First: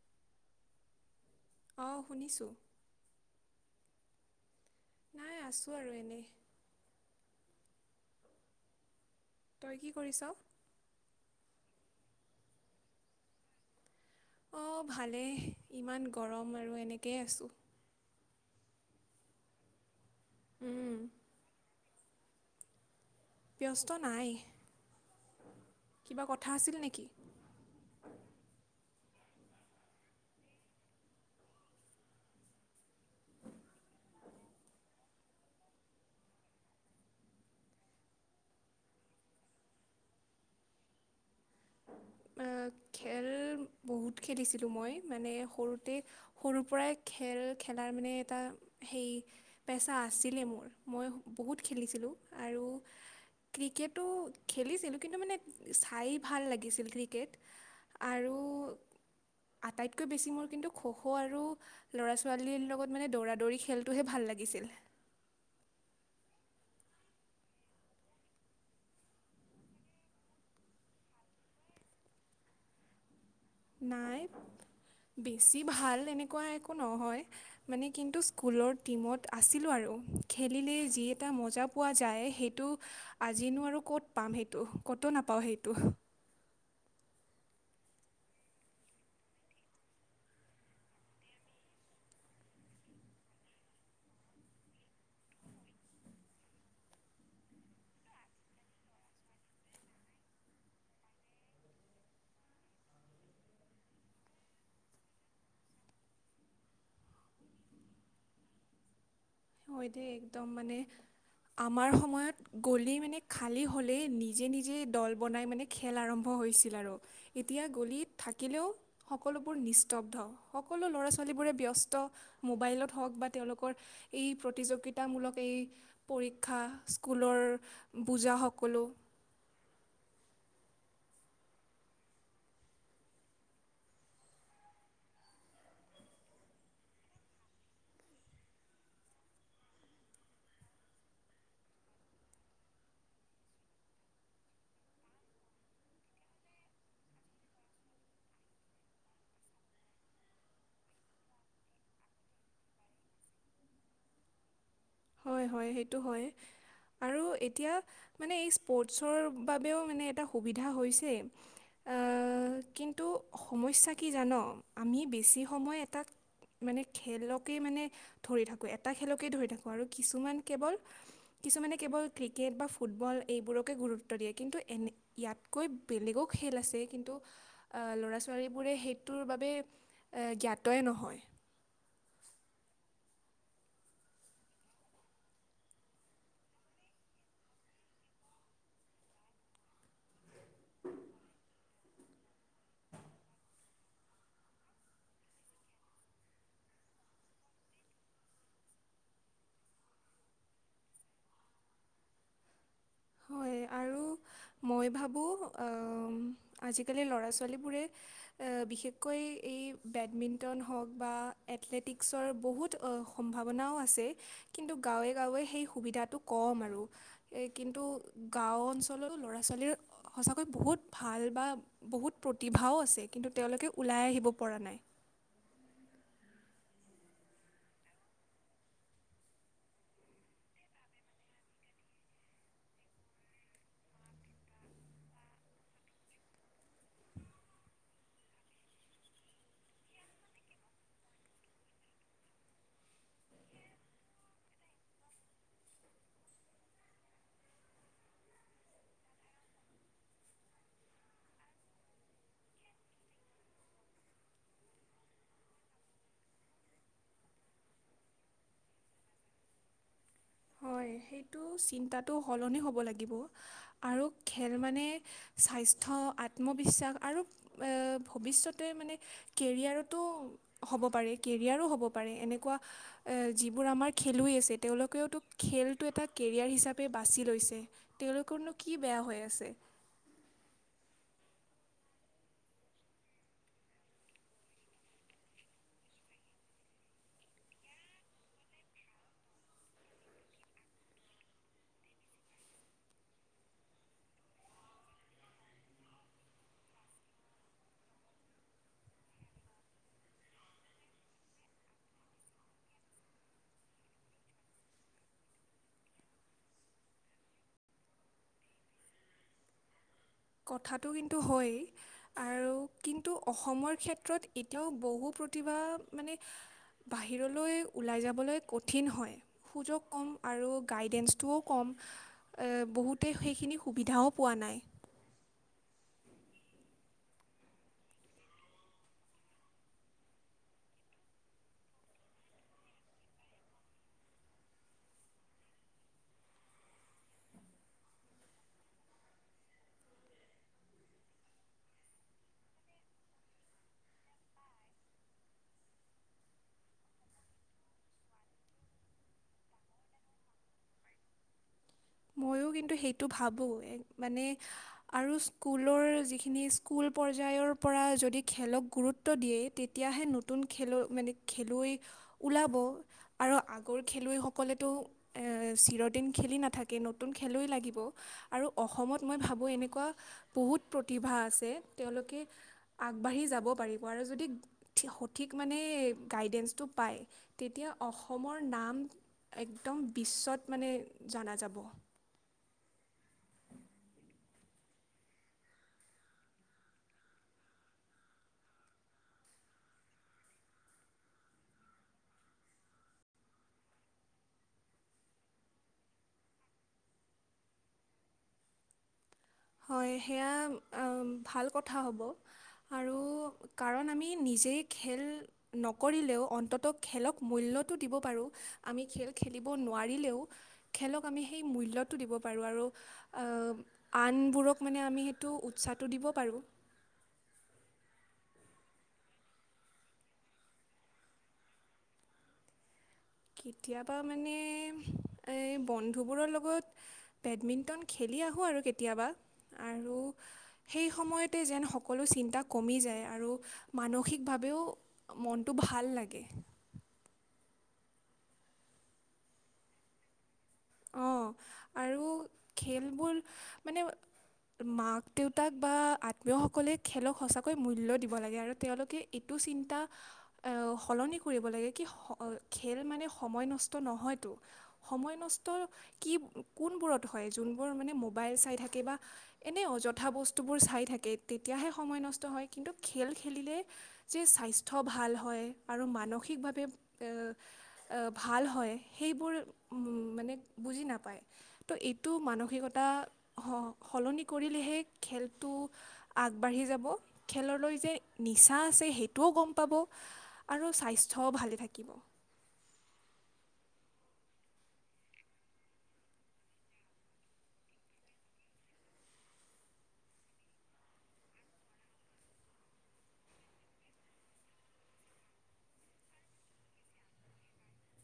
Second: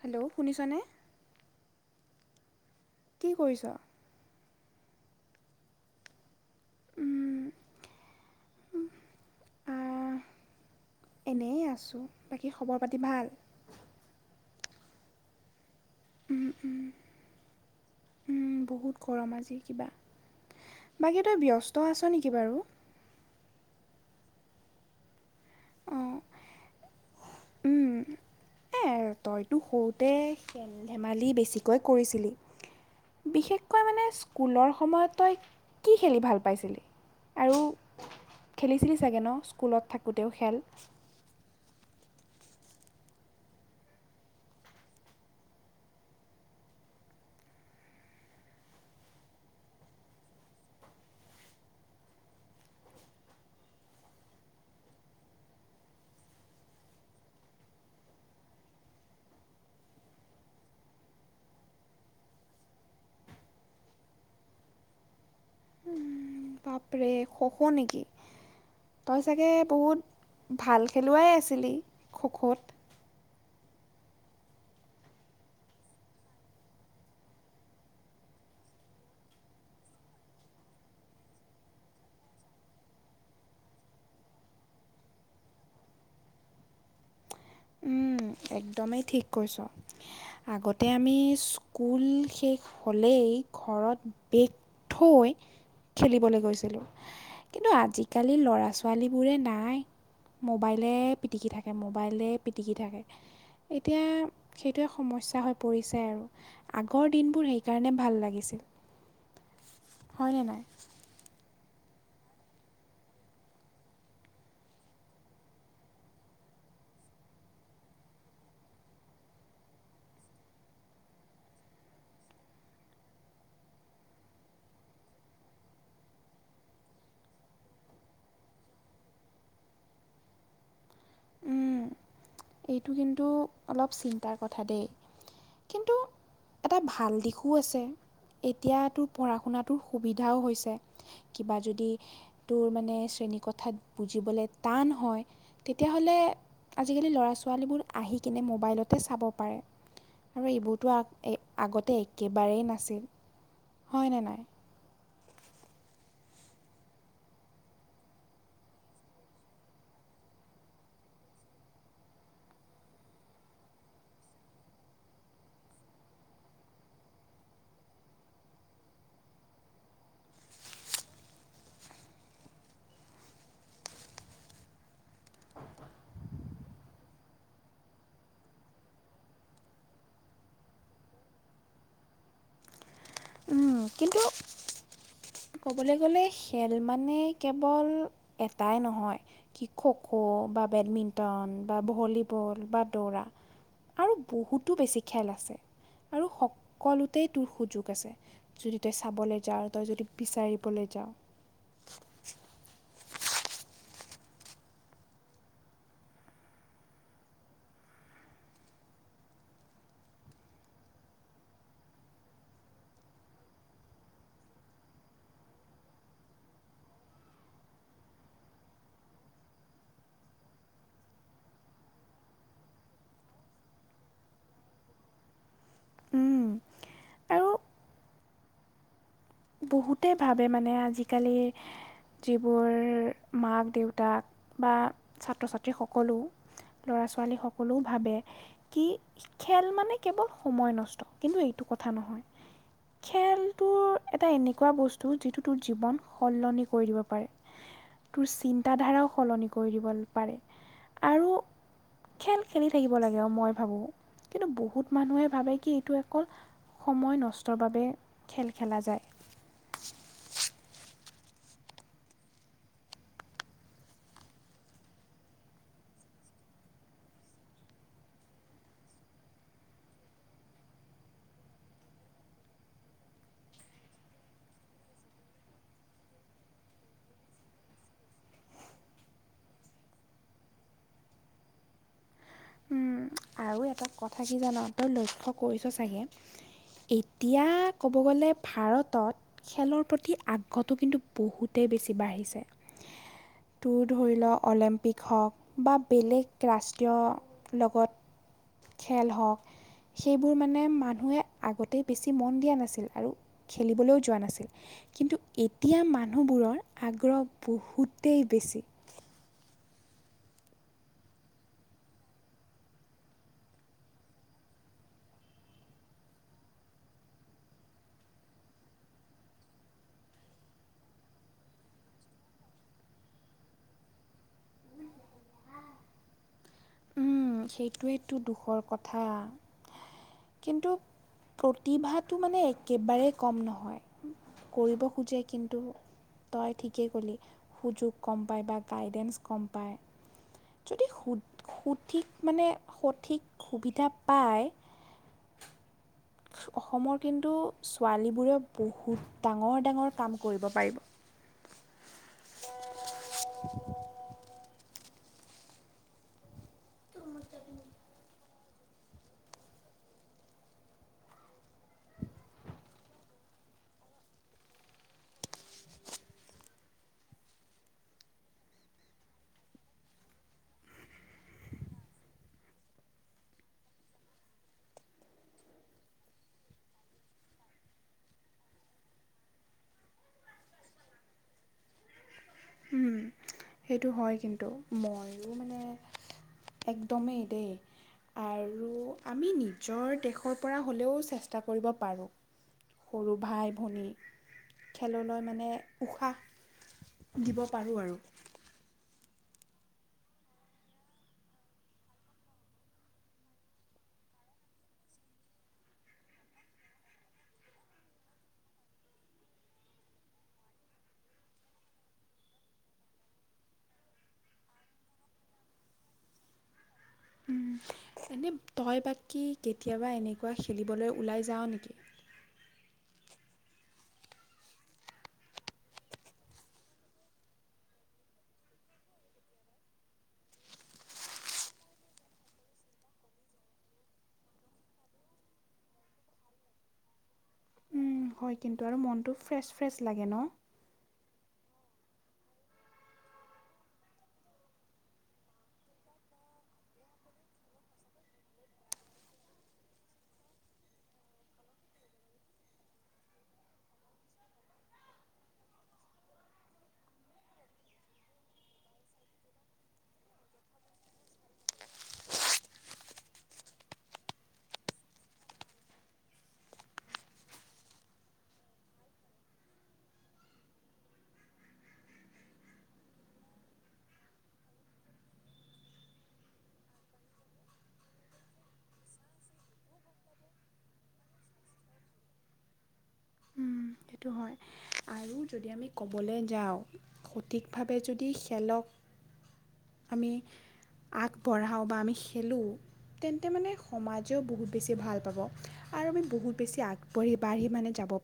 Hello, শুনিছনে? অ', শুনিছোঁ। কি কৰিছ? নাই আছোঁ আৰু এনেই। উম। তই কি আহ, কৰিছ? এনেই আছোঁ বাকী খবৰ পাতি ভাল। অ', ভালেই ইমান উম, গৰম আৰু উম, এনেকেই আছোঁ। উম বহুত গৰম আজি কিবা, উম, বাকী তই ব্যস্ত ব্যস্ত আছ নেকি বাৰু ব্যস্ত নাই। অঁ কিবা কথা আছিল নেকি? এই তইতো সৰুতে খেল ধেমালি বেছিকৈ কৰিছিলি। বিশেষকৈ মানে স্কুলৰ সময়ত তই কি খেলি ভাল পাইছিলি? আৰু খেলিছিলি চাগে ন', স্কুলত থাকোঁতেও খেল খেল বহুত খেলিছিলোঁ মই মানে সৰুতে সৰুৰ পৰাই খেল খেলাৰ মানে এটা সেই পেচা আছিলে মোৰ মই বহুত খেলিছিলোঁ আৰু। ক্ৰিকেটো খেলিছিলো কিন্তু মানে চাই ভাল লাগিছিল ক্ৰিকেট আৰু। আটাইতকৈ বেছি মোৰ কিন্তু খো' খো' আৰু ল'ৰা ছোৱালীৰ লগত মানে দৌৰা দৌৰি খেলটোহে ভাল লাগ লাগিছিলে। বাপৰে শখ নেকি তই চাগে বহুত ভাল খেলুৱাই আছিলি খ' খ'ত নাই বেছি ভাল এনেকুৱা একো নহয় মানে কিন্তু স্কুলৰ টিমত আছিলোঁ আৰু খেলিলে যি এটা মজা পোৱা যায় সেইটো আজিনো আৰু ক'ত পাম সেইটো কোটো নাপাওঁ সেইটো উম একদমেই ঠিক কৈছ আগতে আমি স্কুল শেষ হ'লেই ঘৰত বেগ থৈ খেলিবলৈ গৈছিলোঁ কিন্তু আজিকালি ল'ৰা ছোৱালীবোৰে নাই মোবাইলে পিটিকি থাকে মোবাইলে পিটিকি থাকে এতিয়া সেইটোৱে সমস্যা হৈ পৰিছে আৰু আগৰ দিনবোৰ সেইকাৰণে ভাল লাগিছিল হয় দেই হয়নে একদম নাই মানে আমাৰ সম সময়ত গলিত মানে খালী হ'লেই নিজে নিজে দল বনাই মানে খেল আৰম্ভ হৈছিল আৰু এতিয়া গলিত থাকিলেও সকলোবোৰ নিস্তব্ধ সকলো ল'ৰা ছোৱালীবোৰে ব্যস্ত মোবাইলত হওক বা তেওঁলোকৰ এই প্ৰতিযোগিতামূলক এই পৰীক্ষা স্কুলৰ বোজাসকলো [unintelligible] উম, এইটো কিন্তু অলপ চিন্তাৰ কথা দেই কিন্তু এটা ভাল দিশো আছে এতিয়া তোৰ পঢ়া শুনাটোৰ সুবিধাও হৈছে কিবা যদি তোৰ মানে কথা বুজিবলৈ টান হয় তেতিয়া হলে আজি কৈ লৰা ছো ছোৱালীবোৰ আহি কিনে মোবাইলতে চাব পাৰে আৰু এইবোৰতো আগতে একেবাৰেই নাছিল হয়নে নাই হয় হয় সেইটো হয় আৰু এতিয়া মানে এই স্পৰ্টছৰ বাবেও মানে এটা সুবিধা হৈছে কিন্তু সমস্যা কি জান আমি বেছি সময় এটা মানে খেলকে মানে ধৰি থাকো এটা খেলকে ধৰি থাকো। আৰু কিছুমান কেৱল কিছুমানে কেৱল ক্ৰিকেট বা ফুটবল এইবোৰকে গুৰুত্ব দিয়ে কিন্তু। এনে ইয়াতকৈ বেলেগো খেল আছে কিন্তু ল'ৰা ছোৱালীবোৰে সেইটোৰ বাবে জ্ঞাতই নহয়। উম, কিন্তু ক'বলৈ গ'লে খেল মানে কেৱল এটাই নহয় কৃষক খ খ' বা বেডমিণ্টন বা ভলীবল বা দৌৰা আৰু বহুতো বেছি খেল আছে। আৰু সকলোতেই তোৰ সুযোগ আছে যদি তই চাবলৈ যা তই যদি বিচাৰিবলৈ যাওঁ। হয় আৰু মই ভাবোঁ আজিকালি ল'ৰা ছোৱালীবোৰে বিশেষকৈ এই বেডমিণ্টন হওক বা এথলেটিকছৰ বহুত সম্ভাৱনাও আছে। কিন্তু গাঁৱে গাঁৱে সেই সুবিধটোক কম আৰু এই কিন্তু গাঁও অঞ্চলৰ ল'ৰা ছোৱালীৰ সঁচাকৈ বহুত ভাল বা বহুত প্ৰতিভাও আছে। কিন্তু তেওঁলোকে ওলাই আহিব পৰা নাই। আৰু বহুতে ভাবে মানে আজিকালি যিবোৰ মাক দেউতাক বা ছাত্ৰ ছাত্ৰীসকলো ল'ৰা ছোৱালী সকলেও ভাবে কি খেল মানে কেৱল সময় নষ্ট কিন্তু এইটো নহয় খেলটো এটা এনেকুৱা বস্তু যিটো তোৰ জীৱন সলনি কৰি দিব পাৰে তোৰ চিন্তাধাৰাও সলনি কৰি দিব পাৰে আৰু খেল খেলি থাকিব লাগে আৰু মই ভাবো কিন্তু বহুত মানুহে ভাবে কি এইটো অকল সময় নষ্টৰ বাবে খেল খেলা যায়। হয়। সেইটো চিন্তাটো সলনি হ'ব লাগিব আৰু খেল মানে স্বাস্থ্য আত্মবিশ্বাস আৰু ভৱিষতে মানে কেৰিয়াৰ টো হ'ব পাৰে কেৰিয়াৰো হ'ব পাৰে এনেকুৱা যিবোৰ আমাৰ খেলুৱৈ আছে তেওঁলোকেওতো খেলটো এটা কেৰিয়াৰ হিচাপে বাছি লৈছে। তেওঁলোকৰনো কি বেয়া হৈ আছে? [inaudible] আৰু এটা কথা কি জান তই লক্ষ্য কৰিছ চাগে এতিয়া ক'ব গ'লে ভাৰতত খেলৰ প্ৰতি আগ্ৰহটো কিন্তু বহুতে বেছি বাঢ়িছে। তোৰ ধৰি লওক অলিম্পিক হওক বা বেলেগ ৰাষ্ট্ৰীয় লগত খেল হওক সেইবোৰ মানে মানুহে আগতেই বেছি মন দিয়া নাছিল আৰু খেলিবলৈও যোৱা নাছিল। কিন্তু এতিয়া মানুহবোৰৰ আগ্ৰহ বহুতেই বেছি। উ কথাটো কিন্তু হয়েই আৰু কিন্তু অসমৰ ক্ষেত্ৰত এতিয়াও বহুত প্ৰতিভা মানে বাহিৰলৈ ওলাই যাবলৈ কঠিন হয়। সুযোগ কম আৰু গাইডেঞ্চটোও কম। বহুতে সেইখিনি সুবিধাও পোৱা নাই। উম সেইটোৱেই টো দুখৰ কথা। কিন্তু প্ৰতিভাটো মানে একেবাৰে কম নহয় কৰিব খোজে। কিন্তু তই ঠিকেই ক'লি সুযোগ কম পায় বা গাইডেন্ঞ্চ কম পায়। যদি সু সঠিক মানে সঠিক সুবিধা পায়। অসমৰ কিন্তু ছোৱালীবোৰে বহুত ডাঙৰ ডাঙৰ কাম কৰিব পাৰিব। মইও কিন্তু সেইটো ভাবো মানে আৰু স্কুলৰ যিখিনি স্কুল পৰ্যায়ৰ পৰা যদি খেলক গুৰুত্ব দিয়ে তেতিয়া লাহে নতুন খেলুৱৈ মানে খেলুৱৈ ওলাব আৰু আগৰ খেলুৱৈ সকলেটো এ চিৰদিন খেলি নাথাকে। তাকে নতুন খেলুৱৈ লাগিব আৰু অসমত মই ভাবোঁ এনেকুৱা বহুত প্ৰতিভা আছে। তেওঁলোকে আগবাঢ়ি যাব পাৰিব আৰু যদি সঠিক মানে গাইডেঞ্চটো পায় তেতিয়া অসমৰ নাম একদম বিশ্বত মানে জনা যাব। সেইটো হয় কিন্তু মইও মানে একদমেই দেই আৰু আমি নিজৰ দেশৰ পৰা হ'লেও চেষ্টা কৰিব পাৰোঁ। সৰু ভাই ভনী খেললৈ মানে উৎসাহ দিব পাৰোঁ আৰু হয় সেয়া ভাল কথা হ'ব আৰু কাৰণ আমি নি জে খেল নকৰিলেও অন্তত খেলক মূল্যটো দিব পাৰোঁ। আমি খেল খেলিব নোৱাৰিলেও খেলক আমি সেই মূল্য টো দিব পাৰো আৰু আন বোৰক মানে আমি সেইটো উৎসাহটো দিব পাৰোঁ। উম। এনে তই বাকী কেতিয়াবা এনেকুৱা খেলিবলৈ ওলাই যাৱ নেকি? [inaudible] কেতিয়াবা মানে এ বন্ধুবোৰৰ লগত বেডমিন্টন খেলি আহোঁ আৰু কেতিয়াবা আৰু সেই সময়তে যেন সকলো চিন্তা কমি যায় আৰু আৰু মানসিকভাৱেও মনটো ভাল লাগে। উম, হয় কিন্তু আৰু মনটো ফ্ৰেছ ফ্ৰেছ লাগে ন। অঁ আৰু খেলবোৰ মানে। মাক দেউতাক বা আত্মীয় সকলে খেলক সঁচাকৈ মূল্য দিব লাগে আৰু তেওঁলোকে এইটো চিন্তা সলনি কৰিব লাগে কি খেল মানে সময় নষ্ট নহয়তো সময় নষ্ট কি কোনবোৰত হয় যোনবোৰ মানে মোবাইল চাই থাকে বা এনে অযথা বস্তুবোৰ চাই থাকে তেতিয়াহে সময় নষ্ট হয় কিন্তু খেল খেলিলে যে স্বাস্থ্য ভাল হয় আৰু মানসিক িকভাৱে ভাল হয় সেইবোৰ মানে বুজি নাপায় ত' এইটো মানসিকতা সলনি কৰিলেহে খেলটো আগবাঢ়ি যাব খেললৈ যে নিচা আছে সেইটোও গম পাব আৰু স্বাস্থ্য ভালে থাকিব উম, সেইটো হয় আৰু যদি আমি ক'বলৈ যাওঁ সঠিকভাৱে যদি খেলক উ আমি আগবঢ়াওঁ বা আমি খেলোঁ তেন্তে মানে সমাজেও বহুত বেছি ভাল পাব আৰু আমি বহুত বেছি আগবাঢ়ি বাঢ়ি মানে যাব পাৰঁ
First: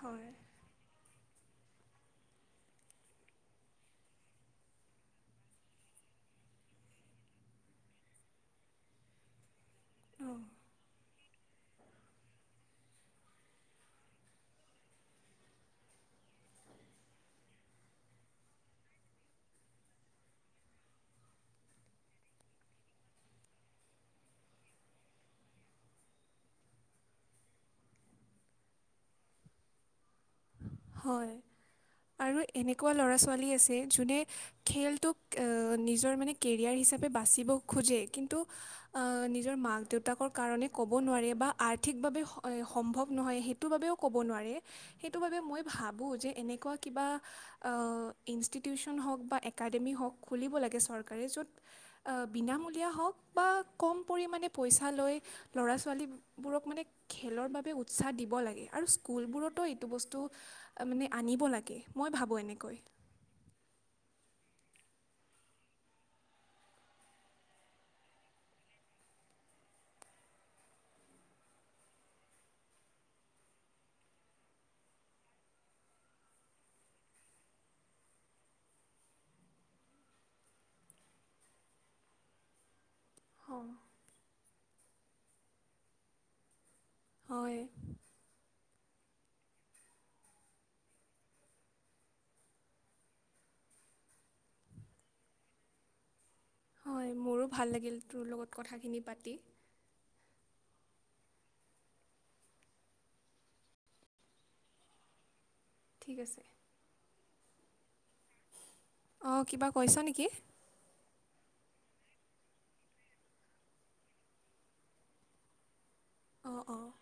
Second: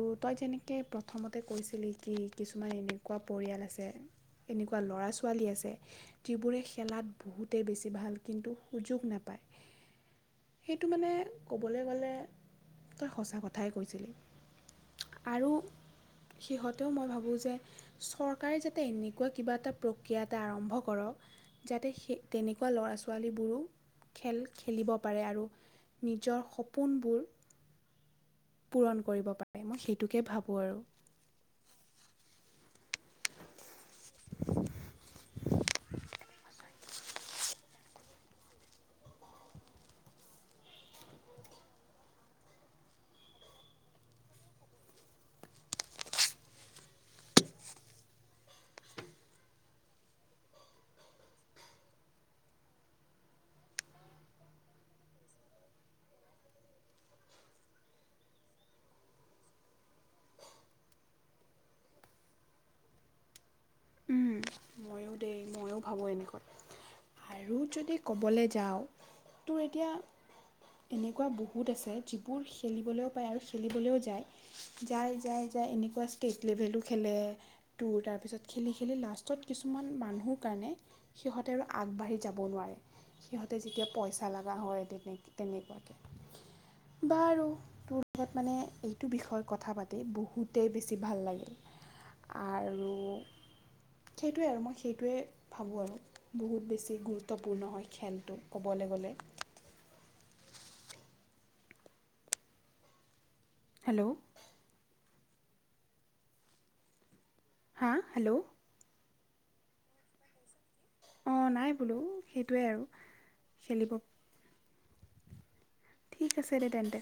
হয় তই যেনেকৈ প্ৰথমতে কৈছিলি কি কিছুমান এনেকুৱা পৰিয়াল আছে এনেকুৱা ল'ৰা ছোৱালী আছে যিবোৰে খেলাত বহুতেই বেছি ভাল কিন্তু সুযোগ নাপায় সেইটো মানে ক'বলৈ গ'লে তই সঁচা কথাই কৈছিলি আৰু সিহঁতেও মই ভাবো যে চৰকাৰে যাতে এনেকুৱা কিবা এটা প্ৰক্ৰিয়া এটা আৰম্ভ কৰক যাতে সেই তেনেকুৱা লৰা ছোৱালীবোৰো খেল খেলিব পাৰে আৰু নিজৰ সপোনবোৰ পূৰণ কৰিব পাৰে মই সেইটোকে ভাবো হয় আৰু এনেকুৱা ল'ৰা ছোৱালী আছে যোনে খেলটোক নিজৰ মানে কেৰিয়াৰ হিচাপে খে কিন্ত নিজৰ মাকতাকণ ক'ব নাৰে সম্ভৱ নহয় সেইটো বাবেও ক'ব নোৱাৰে সেইটো বাবে মই ভাৱো যে এনেকুৱা কিবা অহ ইনষ্টিটিচন বা একাডেমি হওক খুলিব লাগে চৰকাৰে যত অহ বিনামূলীয়া হওক বা কম পৰিমাণে পইচা লৈ ল'ৰা ছোৱালীবোৰক মানে খেলৰ বাবে উৎসাহ দিব লাগে আৰু স্কুলবোৰতো এইটো বস্তু মানে আনিব লাগে মই ভাবোঁ এনেকৈ উম, ময়ো দেই ময়ো ভাবোঁ এনেকই আৰু যদি ক'বলৈ যাওঁ তোৰ এতিয়া এনেকুৱা বহুত আছে যিবোৰ খেলিবলৈও পায় আৰু খেলিবলৈও যায় যায় যায় যে এনেকুৱা ষ্টেট লেভেলো খেলে তোৰ তাৰ পিছত খেলি খেলি লাষ্টত কিছুমান মানুহৰ কাৰণে সিহঁতে আৰু আগবাঢ়ি যাব নোৱাৰে সিহঁতে অ', যেতিয়া পইচা লাগ হয় তেনে তেনেকুৱাকে বাৰু হয় তোৰ লগত মানে বিষয় কথা পাতি বহুতেই বেছি ভাল লাগিল আৰু [inaudible] সেইটোৱে আৰু মই সেইটোৱে ভাবো আৰু বহুত বেছি হয় মোৰো ভাল গুৰুত্বপূৰ্ণ হয় লাগিল তোৰ খেলটো লগত ক'বলৈ কথাখিনি গ'লে পাতি হেল্ল' ঠিক আছে হা হেল্ল' অ কিবা কৈছা নেকি অ নাই বোলো সেইটোৱে আৰু খেলিব ঠিক আছে অঁ দে অঁ তেন্তে